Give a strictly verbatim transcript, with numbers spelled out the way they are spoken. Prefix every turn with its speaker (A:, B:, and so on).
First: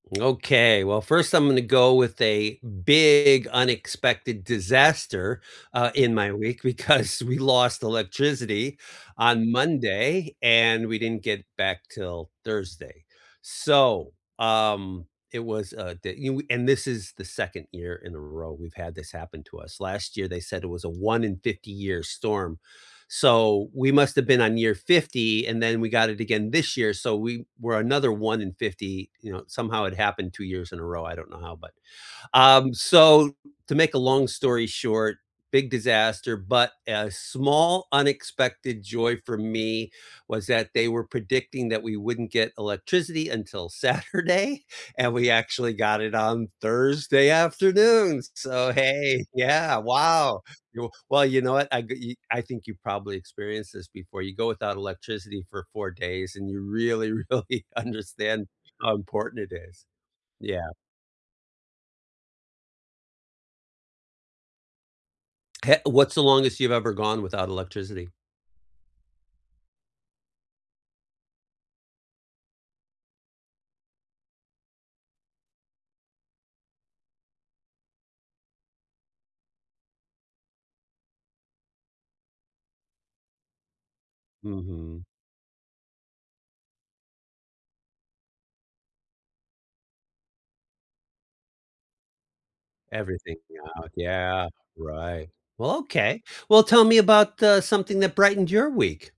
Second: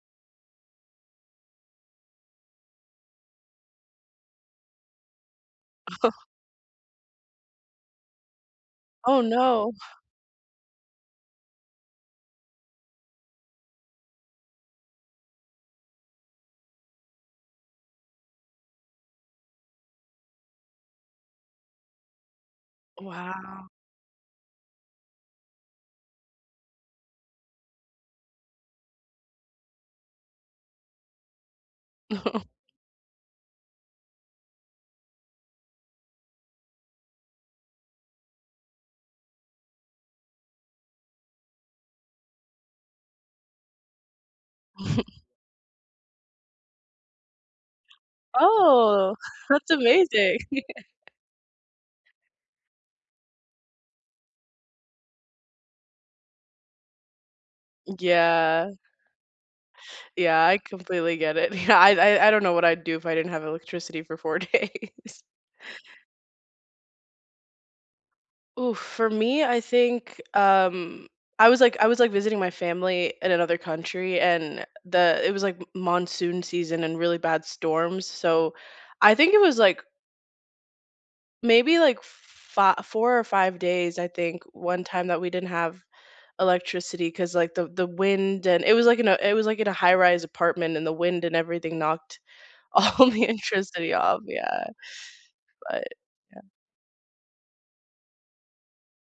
A: Okay. Well, first, I'm gonna go with a big unexpected disaster, uh, in my week because we lost electricity
B: Oh
A: on
B: no.
A: Monday, and we didn't get back till Thursday. So, um, it was, uh, da and we and this is the second year in a row we've had this happen to us. Last year, they said it was a one in fifty year storm. So
B: Wow.
A: we must have been on year fifty, and then we got it again this year. So we were another one in fifty. You know, somehow it happened two years in a row, I don't know how, but Um, so, to make a long story short, big disaster, but a small unexpected joy for me was that they were predicting that we wouldn't get electricity until Saturday, and we actually got it on Thursday afternoon, s so
B: Oh,
A: hey,
B: that's
A: yeah,
B: amazing.
A: wow. You well, you know what? I ge ye I think you probably experienced this before. You go without electricity for four days, and you really, really understand
B: Yeah.
A: how important it is.
B: Yeah. I
A: Yeah.
B: completely get it. Yeah, I I I don't know what I'd do if I didn't have electricity for four days.
A: He what's the longest you've ever gone without electricity?
B: Oof. For me, I think, um, I was like I was like visiting my family in another country and the it was like m monsoon season and really bad storms. So, I think it was like Maybe like f fi four or five days, I think, one
A: Mhm.
B: time that we didn't have electricity 'cause, like, the the wind and it was, like, in a it was, like, in a high rise apartment, and the wind and everything knocked all the
A: Everything, yeah,
B: electricity off,
A: yeah,
B: yeah.
A: right. Well,
B: But
A: okay.
B: yeah.
A: Well, tell me about, uh, something that brightened your week.